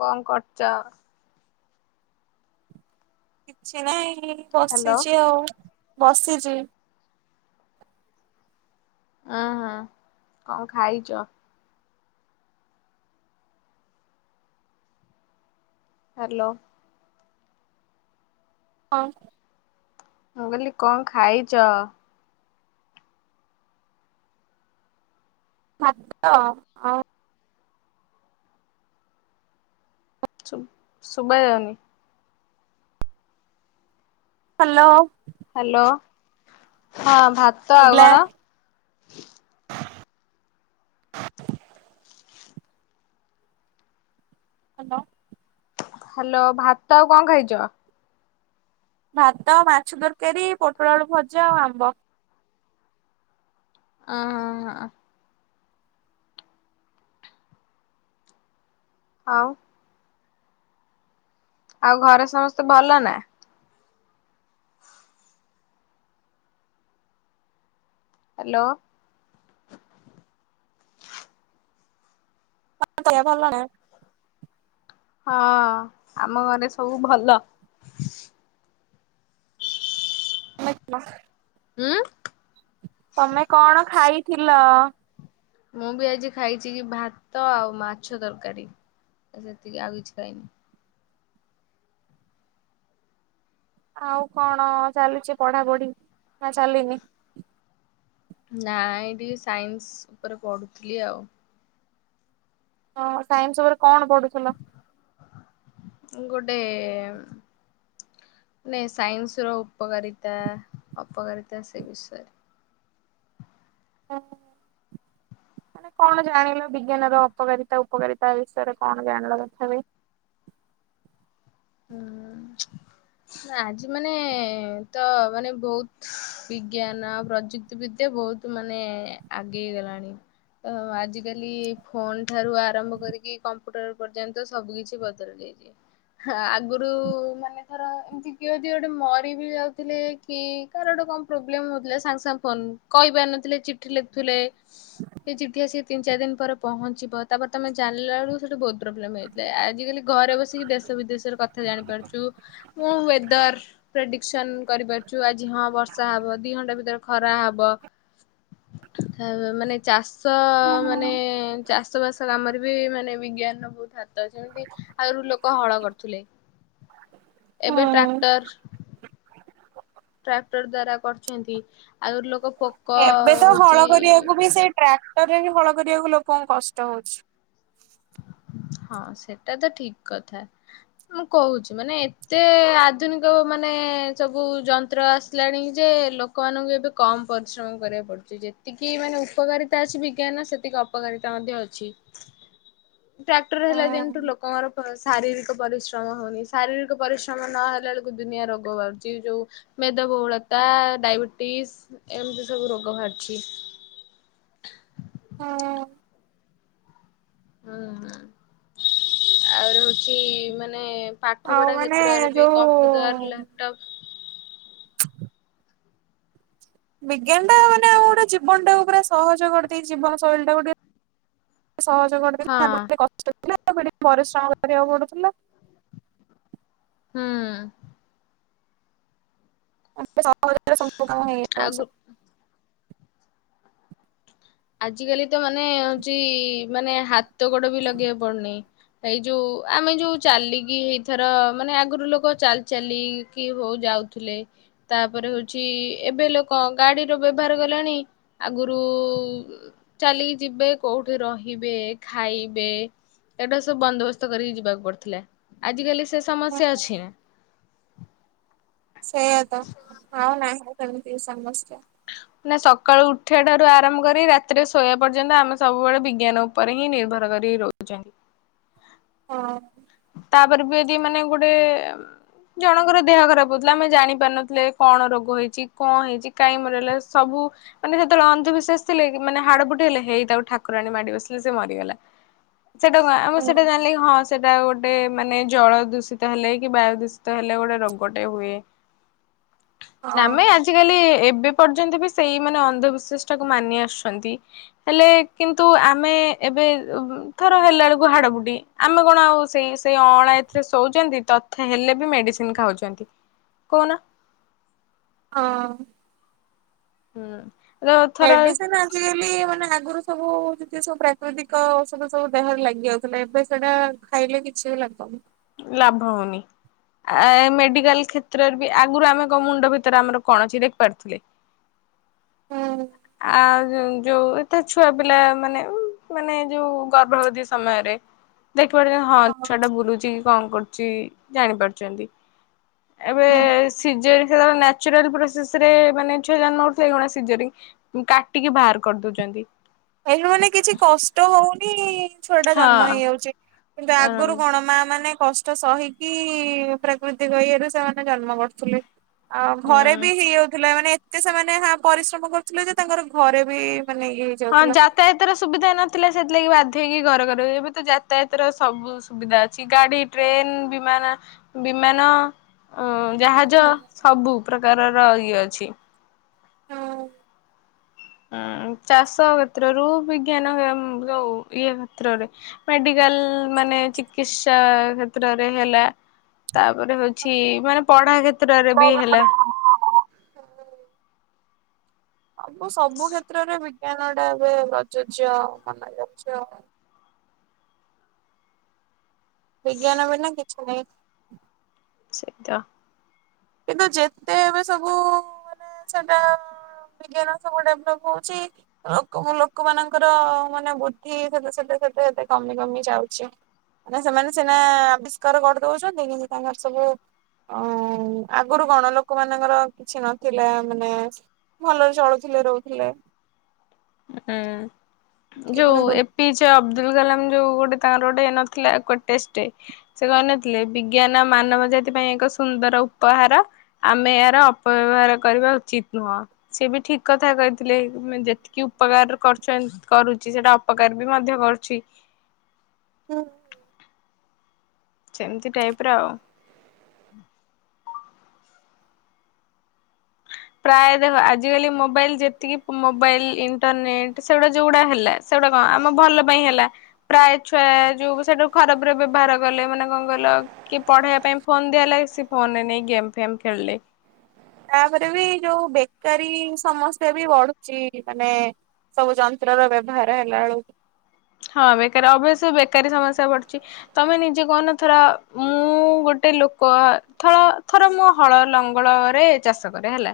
କଣ କରୁଚ? କିଛି ନାଇଁ ହ୍ୟାଲୋ ବସିଛି ଆଉ ବସିଚି। ଅ ହଁ କଣ ଖାଇଚ? ହାଲୋ। ହଁ। ମୁଁ କହିଲି କଣ ଖାଇଚ? ଖାଦ୍ୟ ଆଉ ସୁ ସୁବା ଯାଉନି। ହ୍ୟାଲୋ। ହ୍ୟାଲୋ ହଁ ଭାତ ଆଉ ଶୁଭିଲା କଣ? ହ୍ୟାଲୋ। ହ୍ୟାଲୋ ଭାତ ଆଉ କଣ ଖାଇଚ? ଭାତ ମାଛ ତରକାରୀ ପୋଟଳଆଳୁ ଭଜା ଆଉ ଆମ୍ବ। ଅ ହଁ ହଁ। ଆଉ ଆଉ ଘରେ ସମସ୍ତେ ଭଲ ନା? ହ୍ୟାଲୋ। [unintelligible] ହଁ ଆମ ଘରେ ସବୁ ଭଲ। [unintelligible] ହୁଁ। ତମେ କଣ ଖାଇଥିଲ? ମୁଁ ବି ଆଜି ଖାଇଛି କି ଭାତ ଆଉ ମାଛ ତରକାରୀ ସେତିକି ଆଉ କିଛି ଖାଇନି। ଆଉ କଣ ଚାଲୁଛି ପଢାପଢି ନା ଚାଲିନି? ନାଇ ଏ ଟିକେ ସାଇନ୍ସ ଉପରେ ପଢୁଥିଲି ଆଉ। ହଁ ସାଇନ୍ସ ଉପରେ କଣ ପଢୁଥିଲ? ଗୋଟେ ନାଇଁ ସାଇନ୍ସ ର ଉପକାରିତା ଅପକାରିତା ସେ ବିଷୟରେ। ଓଫ ମାନେ କଣ ଜାଣିଲ ବିଜ୍ଞାନ ର ଅପକାରିତା ଉପକାରିତା ବିଷୟରେ କଣ ଜାଣିଲ କଥାପ ହୁଁ ଆଜି ମାନେ ତ ମାନେ ବହୁତ ବିଜ୍ଞାନ ଆଉ ପ୍ରଯୁକ୍ତି ବିଦ୍ୟା ବହୁତ ତୁ ମାନେ ଆଗେଇ ଗଲାଣି ତ ଆଜିକାଲି ଫୋନ ଠାରୁ ଆରମ୍ଭ କରିକି କମ୍ପ୍ୟୁଟର ପର୍ଯ୍ୟନ୍ତ ସବୁ କିଛି ବଦଳି ଯାଇଛି। ଆଗରୁ ମାନେ ଥର ଏମିତି କିଏଦ ଗୋଟେ ମରି ବି ଯାଉଥିଲେ। କି କା ଗୋଟେ କଣ ପ୍ରୋବଲେ ହଉଥିଲା ସାଙ୍ଗଙ୍ଗ ଫୋନ କହିପାରିନଥିଲେ ଚିଠି ଲେଖୁଥିଲେ। ସେ ଜିଠି ସି ତିନ ଚାରି ଦିନ ପରେ ପହଞ୍ଚିବ ତାପ ତମେ ଜାଣିଲ ବେଳକୁ ସେଠ ବହୁତ୍ ପ୍ରୋବଲଲେମ୍ ହୁଏ। ଆଜିକାଲି ଘରେ ବସିକି ଦେଶ ବିଦେଶର କଥା ଜାଣିପାରୁଛୁ ମୁଁ ୱେଦର। ପ୍ରେଡିକସନ କରିପାରୁଛୁ ଆଜି ହଁ ବର୍ଷା ହବ ଦି ଘଣ୍ଟା ଭିତରେ ଖରା ହବ। ତା ମାନେ ଚାଷ ମାନେ ହୁଁ। ଚାଷ ବାସ କାମରେ ବି ମାନେ ବିଜ୍ଞାନର ବହୁତ ହାତ ଅ ଯେମତି ଆହୁରୁ ଲୋକ ହଳ ଥିଲେ ଏବେ ହୁଁ ଟ୍ରାକ୍ଟର ଟ୍ରାକ୍ଟର ଦ୍ଵାରା କରଛନ୍ତି ଆଉରି ଲୋକ ଏବେ ତ ହଳ ହଉଛି କରିବାକୁ ବି ସେଇ ଟ୍ରାକ୍ଟର ରେ ବି ହଳ କରିବାକୁ ଲୋକଙ୍କୁ କଷ୍ଟ ହଉଛି। ହଁ ସେଟା ତ ଠିକ କଥା ମୁଁ କହୁଛି ମାନେ ଏତେ ଆଧୁନିକ ମାନେ ସବୁ ଯନ୍ତ୍ର ଆସ। ଆଇଲାଣି ଯେ ଲୋକମାନଙ୍କୁ ଏବେ କମ୍ ପରିଶ୍ରମ କରିବାକୁ ପଡୁଛି। ଯେତିକି ମାନେ ଉପକାରିତା ଅଛି ବିଜ୍ଞାନ ସେତିକି ଅପକାରିତା ମଧ୍ୟ ଅଛି। ଟ୍ରାକ୍ଟର ହେଲା ଦିନଠୁ ହୁଁ ଲୋକଙ୍କର ଶାରୀରିକ ପରିଶ୍ରମ ହଉନି ଶାରୀରିକ ପରିଶ୍ରମ ନହଲା ବେଳକୁ ଦୁନିଆ ରୋଗ ବାହାରୁଛି ଯୋଉ ମେଦବହୁଳତା ଡାଇବେଟିସ୍ ଏମିତି ସବୁ ରୋଗ ବାହାରିଛି। ହଁ ହୁଁ ଆର ହଉଛି ମାନେ ଆଉ ପାଠପଢ଼ା ମାନେ କ୍ଷେତ୍ରରେ ବି କମ୍ପ୍ୟୁଟର ଯୋଉ ଲ୍ୟାପଟପ୍। ବିଜ୍ଞାନ ଟା ମାନେ ଆଉ ଗୋଟେ ଜୀବନ ଟାକୁ ପୁରା ସହଜ କରିଦେଇି ଜୀବନ ଶୈଳୀ ଟା କୁଟି। ସହଜ ହଁ ଟିକେ କଷ୍ଟ ଥିଲା ଟିକେ ପରିଶ୍ରମ କରିବାକୁ ପଡୁଥିଲା। ହୁଁ ହୁଁ ହୁଁ। ସହଜରେ ସବୁକାମ ହେଇଯାଉଛି। ଆଗୁ ଆଜିକାଲି ତ ମାନେ ହଉଛି ମାନେ ହାତ ଗୋଡ ବି ଲଗେଇବାକୁ ପଡୁନି। ଏଇ ଯୋଉ ଆମେ ଯୋଉ ଚାଲିକି ଏଇଥର ମାନେ ଆଗରୁ ଲୋକ ଚାଲି ଚାଲିକି ହଉ ଯାଉ। ଥିଲେ। ତାପରେ ହେଉଛି ଏବେ ଲୋକ ଗାଡ଼ିର ବ୍ୟବହାର କଲାଣି ଆଗରୁ। ଚାଲି ଯିବେ କୋଉଠି ରହିବେ ଖାଇବେ। ଏଇଟା ସବୁ ବନ୍ଦୋବସ୍ତ କରିକି ଯିବାକୁ ପଡଥିଲା ଆଜିିକାଲି ସେ ହୁଁ ସମସ୍ୟା ଅଛି ନା। ସେୟା ତ ଅଉ ନାହିଁ ସେମିତି ସମସ୍ୟା। ମାନ ସକାଳୁ ଉଠିବା ଠାରୁ ଆରମ୍ କରି ରାତିରେ ଶୋଇବା ପର୍ଯ୍ୟନ୍ତ ଆମେ ସବୁବେଳେ ବିଜ୍ଞାନ। ଉପରେ ହିଁ ନିର୍ଭର କରି ରହୁଚି। ହଁ। ତାପରେ ବି ଯଦି ମାନେ ଗୋଟେ। ଜଣଙ୍କର ଦେହ ଖରାପ ହଉଥିଲା ଆମେ ଜାଣିପାରୁନଥିଲେ କଣ ରୋଗ ହେଇଛି କଣ ହେଇଛି କାଇଁ ମରିଗଲା ସବୁ। ମାନେ ସେତେବେଳେ ଅନ୍ଧବିଶ୍ୱାସ ଥିଲେ କି ମାନେ ହାଡ଼ ଫୁଟି ହେଲେ ହେଇ ତାକୁ ଠାକୁରି ମାଡି ବସିଲେ ସେ ମରିଗଲା। ସେଟା କ ଆମେ ହୁଁ ସେଟା ଯାଣିଲେ କି ହଁ ସେଟା ଗୋଟେ। ଗୋଟେ ମାନେ ଜଳ ଦୂଷିତ ହେଲେ କି ବାୟୁ ଦୂଷିତ ହେଲେ ଗୋଟେ ରୋଗଟେ ହୁଏ। ହଁ ନାମେ ଆଜି ଆଜ କାଲି ଏବେ ପର୍ଯ୍ୟନ୍ତ ବି ସେଇ ମାନେ ଅନ୍ଧବିଶ୍ୱାସ ଟାକୁ ମାନି ଆସୁଛନ୍ତି। ହେଲେ କିନ୍ତୁ ଆମେ ଏବେ ଥର ହେଲା ବେଳକୁ ହାଡ ଫୁଟି ଆମେ କଣ ଆଉ ସେଇ ସେଇ ଅଣା ଏଥିରେ ଶୋଉଛନ୍ତି। ତଥେ ହେଲେ ବି ମେଡ଼ିସିନ ଖାଉଛନ୍ତି କହୁନ। ହଁ। ହୁଁ। ଥର ମେଡିସିନ୍ ଆ ଆଜି କାଲି ମାନେ ଆଗୁରୁ ସବୁ ଯେତିକ ସବୁ ପ୍ରାକୃତିକ ଔଷଧ ସବୁ ଦେହରେ ଲାଗି ଯାଉଥିଲା। ଏବେ ସେଇଟା ଖାଇଲେ କିଛି ବି ଲାଗନି। ଲାଭ ହଉନି। ଆ ମେଡିକାଲ କ୍ଷେତ୍ରରେ ବି ଆଗରୁ ଆମେ କ ମୁଣ୍ଡ ଭିତରେ ଆମର କଣ ଅଛି ଦେଖି ପାରୁଥିଲେ? ହୁଁ ଆଉ ଯୋଉ ଏତେ ଛୁଆ ପିଲା ମାନେ ମାନେ ଯୋଉ ଗର୍ଭବତୀ ସମୟରେ। ଦେଖି ପାରୁଛନ୍ତି ହଁ ଛୁଆଟା ବୁଲୁଛି କି କଣ କରୁଛି ଜାଣିପାରୁଛନ୍ତି। ଏବେ ହୁଁ ସିଜେରିଆନ୍ ନ୍ୟାଚୁରାଲ ପୋସେସର ମାନେ ଛୁଆ ଜନ୍ମ ହଉଥିବେ କଣ ସିଜରିଙ୍ଗ। କାଟିକି ବାହାର କରି ଦଉଛନ୍ତି। ଏହି ମାନେ କିଛି କଷ୍ଟ ହଉନି ଛୁଆ ଟା ଜନ୍ମ ହଁ ହେଇଯାଉଛି। କିନ୍ତୁ ଆଗରୁ କଣ ମା ମାନେ କଷ କଷ୍ଟ ସହିକି ପ୍ରାକୃତିକ ଇଏରୁ ସେମାନେ ଜନ୍ମ କରୁଥିଲେ। ଆଉ ଘରେ ବି ହୁଁ। ହେଇ ଯାଉଥିଲା। ମାନେ ଏତେ ସେମାନେ ହଁ ପରିଶ୍ରମ କରୁଥିଲେ ଯେ ତାଙ୍କର ଘରେ ବି ମାନେ ଇଏ ହଁ ହେଇଯାଉଥିଲା। ଯାତାୟତାର ସୁବିଧା ନଥିଲା ସେଥିଲାଗି ବାଧ୍ୟ ହେଇକି ଘର ଘରେ ଏବେ ତ ଯାତାୟାତର ସବୁ ସୁବିଧା ଅଛି। ଗାଡି ଟ୍ରେନ୍ ବିମାନା ବିମାନ ହଁ। ଜାହାଜ ସବୁ ପ୍ରକାରର ଇଏ ଅଛି। ହଁ ଚାଷ କ୍ଷେତ୍ରରୁ ବିଜ୍ଞାନ ଯୋଉ ଇଏ କ୍ଷେତ୍ରରେ। ମେଡିକାଲ ମାନେ ଚିକିତ୍ସା କ୍ଷେତ୍ରରେ ହେଲା। ତାପରେ ହଉଛି ମାନେ ପଢା କ୍ଷେତ୍ରରେ ବି ହେଲା। ଆ ସବୁ ସବୁ କ୍ଷେତ୍ରରେ ବିଜ୍ଞାନଟା ଏବେ ପ୍ରଯୋଜ୍ୟ ମନ ଯ। ବିଜ୍ଞାନ ବିନା କିଛି ନାହିଁ। ସେଇଟା। କିନ୍ତୁ ଯେତେ ଏବେ ସବୁ ମାନେ ସେଟା ବିଜ୍ଞାନ ସବୁ ଡେଭଲପ ହଉଛି ଲୋକ ଲୋକମାନଙ୍କର ମାନେ ବୁଦ୍ଧି ସେତେ ସେତେ ସେତେ ସେତେ କମି କମି ଯାଉଛି। ମାନେ ସେମାନେ ସିନା ଆବିଷ୍କାର କରି ଦଉଛନ୍ତି। କିନ୍ତୁ ତାଙ୍କର ସବୁ ଅ ଆଗରୁ କଣ ଲୋକ ମାନଙ୍କର କିଛି ନଥିଲା ମାନେ ଭଲରେ ଚଳୁଥିଲେ ରହୁଥିଲେ। ହୁଁ ଯୋଉ ଏ ପିଚ ଅବଦୁଲ କାଲାମ ଯୋଉ ଗୋଟେ ତାଙ୍କର ଗୋଟେ ନଥିଲା ଟେଷ୍ଟ। ସେ କହିନଥିଲେ ବିଜ୍ଞାନ ମାନବ ଜାତି ପାଇଁ ଏକ ସୁନ୍ଦର ଉପହାର। ଆମେ ଏହାର ଅପବ୍ୟବହାର କରିବା ଉଚିତ ନୁହଁ। ସେ ବି ଠିକ କଥା କହିଥିଲେ। ମାନେ ଯେ କି ଉପକାର କରୁଛ କରୁଛି ସେଇଟା ଅପକାର ବି ମଧ୍ୟ କରୁଛି। ହୁଁ। ସେମତି ଟାଇପର ଆଉ। ପ୍ରାୟ ଦେଖ ଆଜିକାଲି ମୋବାଇଲ ଯେତିକି ମୋବାଇଲ ଇଣ୍ଟରନେଟ ସେଗୁଡା ଯୋଉଗୁଡା ହେଲା। ସେଗୁଟା କଣ ଆମ ଭଲ ପାଇଁ ହେଲା। ପ୍ରାୟ ଛୁଆ ଯୋଉ ସେଇଟା ଖରାପରେ ବ୍ୟବହାର କଲେ ମାନେ କଣ କହିଲ କି ପଢେଇବା ପାଇଁ ଫୋନ୍ ଦିଆ ହେଲା ସ ଫୋନରେ ନେଇ ଗେମ୍ ଫେମ୍ ଖେଳିଲେ। ତାପରେବି ଯୋଉ ବେକାରୀ ସମସ୍ୟାବି ବଢ଼ୁଚି ମାନେ ସବୁ ଯନ୍ତ୍ରର ବ୍ୟବହାର ହେଲା ଆଳକୁ ହଁ ବେକାରୀ ଅଭଶ୍ୟ ବେକାରୀ ସମସ୍ୟା ପଡ଼ୁଚି। ତମେ ନିଜେ କହନ ଥର ମୁଁ ଗୋଟେ ଲୋକ ଥଳ ଥର ମୁଁ ହଳ ଲଙ୍ଗଳରେ ଚାଷ କରେ ହେଲା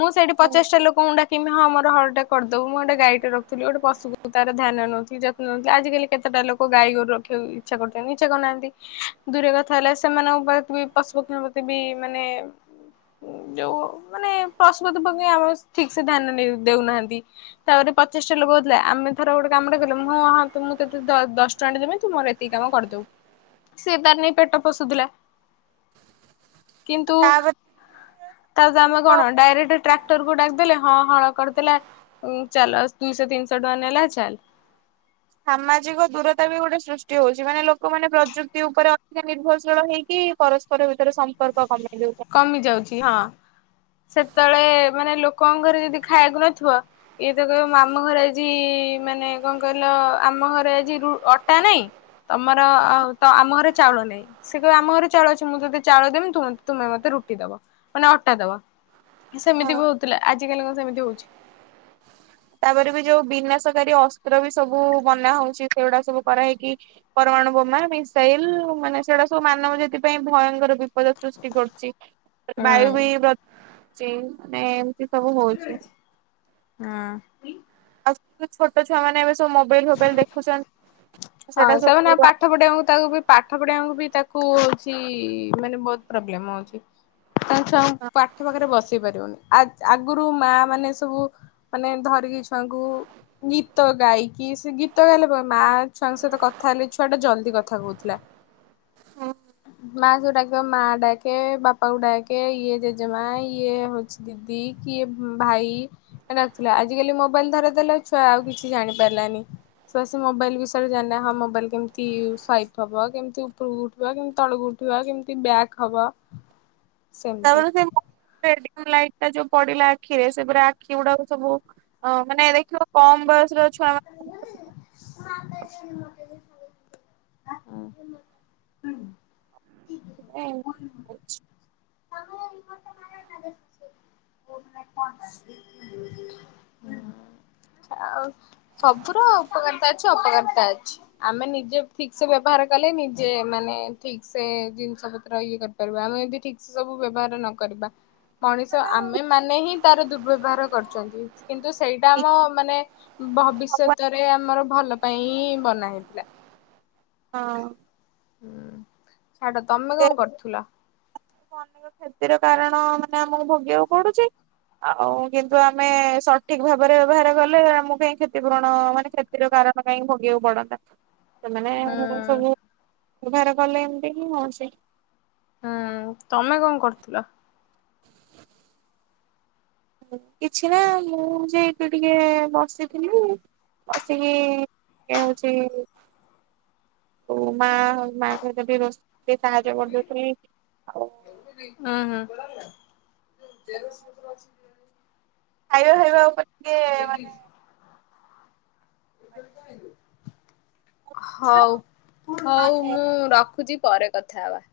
ମୁଁ ସେଇଠି ବେଳକୁ ପଚାଶଟା ଲୋକଙ୍କୁ ଡାକି କିମେ ହଁ ମର ହଳଟେ କରିଦବୁ ମୁଁ ଗୋଟ ଗାଈଟେ ରଖଲି ଗୋଟେ ପଶୁକୁ ତର ଧ୍ୟାନ ନେଉଚି ଯ ଆଜିକାଲି କେତେଟା ଲୋକ ଗାଈଗୋରୁ ରଖିବାକୁ ଇଚ୍ଛା କରୁଚନ୍ତି ଇଚ୍ଛା କରନାହାନ୍ତି। ଦୂର କଥା ହେଲେ ସେମାନଙ୍କ ପାଖେବି ପଶୁପକ୍ଷୀଙ୍କ ପ୍ରତି ବି ମାନେ ଯୋଉ ମାନେ ପସୁ ପକ୍ଷୀ ପ୍ରତି ଆମର ଠିକସେ ଧ୍ୟାନ ନେ ଦଉନାହାନ୍ତି। ତାପରେ ପଚିଶିଟା ଲୋକ କରିଥିଲା ଆମେ ଧର ଗୋଟେ କାମଟେ କଲୁ ହଁ ହଁ ଆ ତମୁଁ ତତେ ଦଶ ଟଙ୍କାେ ଦେବି ତୁମର ଏତିକି କାମ କରିଦବୁ ସେ ତାର ନେଇ ପେଟ ପୋଷୁଥିଲା କିନ୍ତୁ ତାପରେ ତାଯେ ଆମେ କଣ ତ ଡାଇରେକ୍ଟ ଟ୍ରାକ୍ଟର କୁ ଡାକିଦେଲେ ହଁ ହଳ କରିଦେଲେ ଉଁ ଚାଲ ଦୁଇଶହ ତିନଶହ ଟଙ୍କା ନେଲା ଚାଲ୍ ସାମାଜିକ ଦୂରତାବି ଗୋଟେ ସୃଷ୍ଟି ହଉଚି ମାନେ ଲୋକମାନେ ପ୍ରଯୁକ୍ତି ଉପରେ ଅଧିକ ନିର୍ଭରଶୀଳ ହେଇକି ପରସ୍ ପର ଭିତରେ ସମ୍ପର୍କ କମେଇ ଦଉଚନ୍ତି। କମି ଯାଉଚି ହଁ ସେତେବେଳେ ମାନେ ଲୋକଙ୍କ ଘରେ ଯଦି ଖାଇବାକୁ ନଥିବ ଇଏତ କହିବ ଆମ ଘରେ ଆଜି ମାନେ କଣ କହିଲ ଆମ ଘରେ ଆଜି ରୁ ଅଟା ନାହିଁ ତମର ଆଉତ ଆମ ଘରେ ଚାଉଳ ନାହିଁ ସେକହିବ ଆମ ଘରେ ଚାଉଳ ଅଛି ମୁଁ ତଦେ ଚାଉଳ ଦେମି ତୁମତେ ତୁମେ ମତେ ରୁଟି ଦବ ମାନେ ଅଟା ଦବ ହଁ। ସେମିତିବି ହଉଥିଲା ଆଜକାଲି କଁ ସେମିତି ହଉଚି। ତାପରେବି ଯୋଉ ବିନାଶକାରୀ ଅସ୍ତ୍ରବି ସବୁ ବନା ହଉଚି ସେଗୁଡ଼ା ସବୁ କରାହେଇକି ପରମାଣୁ ବୋମା ମିସାଇଲ୍ ମାନେ ସେଇଟା ସବୁ ମାନବ ଯେଥିପାଇଁ ଭୟଙ୍କର ପଦାର୍ଥ ସୃଷ୍ଟି କରୁଚି ହୁଁ ବାୟୁବି ବ ଚି ମାନେ ଏମିତି ସବୁ ହଉଚି। ହଁ। ଆଉ ଛୋଟ ଛୁଆ ମାନ ଏବେ ସବୁ ମୋବାଇଲ୍ ଫୋବାଇଲ୍ ଦେଖୁଛ ହଁ ସେମାନେ ଆଉ ପାଠ ପଢିବାକୁ ତାକୁବି ପାଠ ପଢିବାଙ୍କୁବି ତାକୁ ହଉଚି ମାନେ ବହୁତ୍ ପ୍ରୋବ୍ଲେମ ହଉଚି। ତମେ ଛୁଆକୁ ହଁ ପାଠ ପାଖରେ ବସେଇ ପାରିବୁନି ଆ ଆଗୁରୁ ମା ମାନେ ସବୁ ମାନେ ଧରିକି ଛୁଆଙ୍କୁ ଗୀତ ଗାଇକି ସେ ଗୀତ ଗାଇଲେ କଁ ମା ଛୁଆଙ୍କ ସହିତ କଥା ହେଲେ ଛୁଆଟା ଜଲ୍ଦି କଥା କହୁଥିଲା। ମା ଯୋଉଡାକିବ ମା ଡାକେ ବାପାକୁ ଡାକେ ଇଏ ଜେଜେମା ଇଏ ହଉଚି ଦିଦି କିଏ ଭାଇ ଡାକୁଥୁଲା ଆଜିିକାଲି ମୋବାଇଲ୍ ଧରେଇଦେଲେ ଆଉ ଛୁଆ ଆଉ କିଛି ଜାଣି ପାରିଲାନି ଛୁଆ ସେ ମୋବାଇଲ ବି [unintelligible] ହଁ ମୋବାଇଲ୍ କେମିତି ସାଇପ୍ ହବ କେମିତି ଉପରକୁ ଉଠିବ କେମିତି ତଳକୁ ଉ ଠିବ କେମତି ବ୍ୟାଗ୍ ହବ। [inaudible] ସେମିତି। ତାପରେ ସେ ଲାଇଟ୍ ଟା ଯୋଉ ପଡ଼ିଲା ଆଖିରେ ସେପୁରା ଆଖି ଗୁଡ଼ାକ ସବୁ ହଁ ମାନେ ଦେଖିବ କମ୍ ବୟସର ଛୁଆ ମାନେ [unintelligible] [unintelligible] [unintelligible] [unintelligible] [inaudible] ଆଉ ସବୁର ଉପକାରତା ଅଛି ଅପକାରତା ଅଛି। ଆମେ ନିଜେ ଠିକ ସେ ବ୍ୟବହାର କଲେ ନିଜେ ମାନେ ଠିକ ସେ ଜିନିଷ ପତ୍ର ଇଏ କରି ଆମେ ଯଦି ଠିକ ସେ ସବୁ ବ୍ୟବହାର ନ କରିବା ମଣିଷ ଆମେ ମାନେ ହିଁ ତାର ଦୁର୍ବ୍ୟବହାର କରୁଛନ୍ତି କିନ୍ତୁ ସେଇଟା ଆମ ମାନେ ଭବିସ୍ୟତରେ ଆମର ଭଲ ପାଇଁ ବନା ହେଇଥିଲା। ହଁ। ହୁଁ ଛାଡ ତମେ କଣ କରୁଥିଲ? ଅନେକ କ୍ଷତିର କାରଣ ମାନେ ଆମକୁ ଭୋଗିବାକୁ ପଡୁଛି। ଆଉ କିନ୍ତୁ ଆମେ ସଠିକ ଭାବରେ ବ୍ୟବହାର କଲେ ଆମକୁ କାଇହିଁ କ୍ଷତିପୂରଣ ମାନେଷ ର କାରଣ କାହିଁକି ଭୋଗିବାକୁ ପଡନ୍ତା। ହୁଁ ସେମାନେ ସବୁ ବ୍ୟବହାର କଲେ ଏମିତି ହିଁ ହଉଛି। ହୁଁ ତମେ କଣ କରୁଥିଲ? କିଛି ନା ମୁଁ ଯାଇକି ଟିକେ ବସିଥିଲି। ବସିକି କିଏ ହଉଛି ମା ମାଆଙ୍କତ ବି ରୋସେଇ ସାହାଯ୍ୟ କରିଦଉଥିଲି ଆଉ ହଁ ହଁ। ଖାଇବା ଖାଇବା ଉପରେ ଟିକେ ମାନେ ଆଜ ହଉ ହଉ ମୁଁ ରଖୁଛି ପରେ କଥା ହେବା।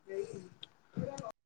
ବଇ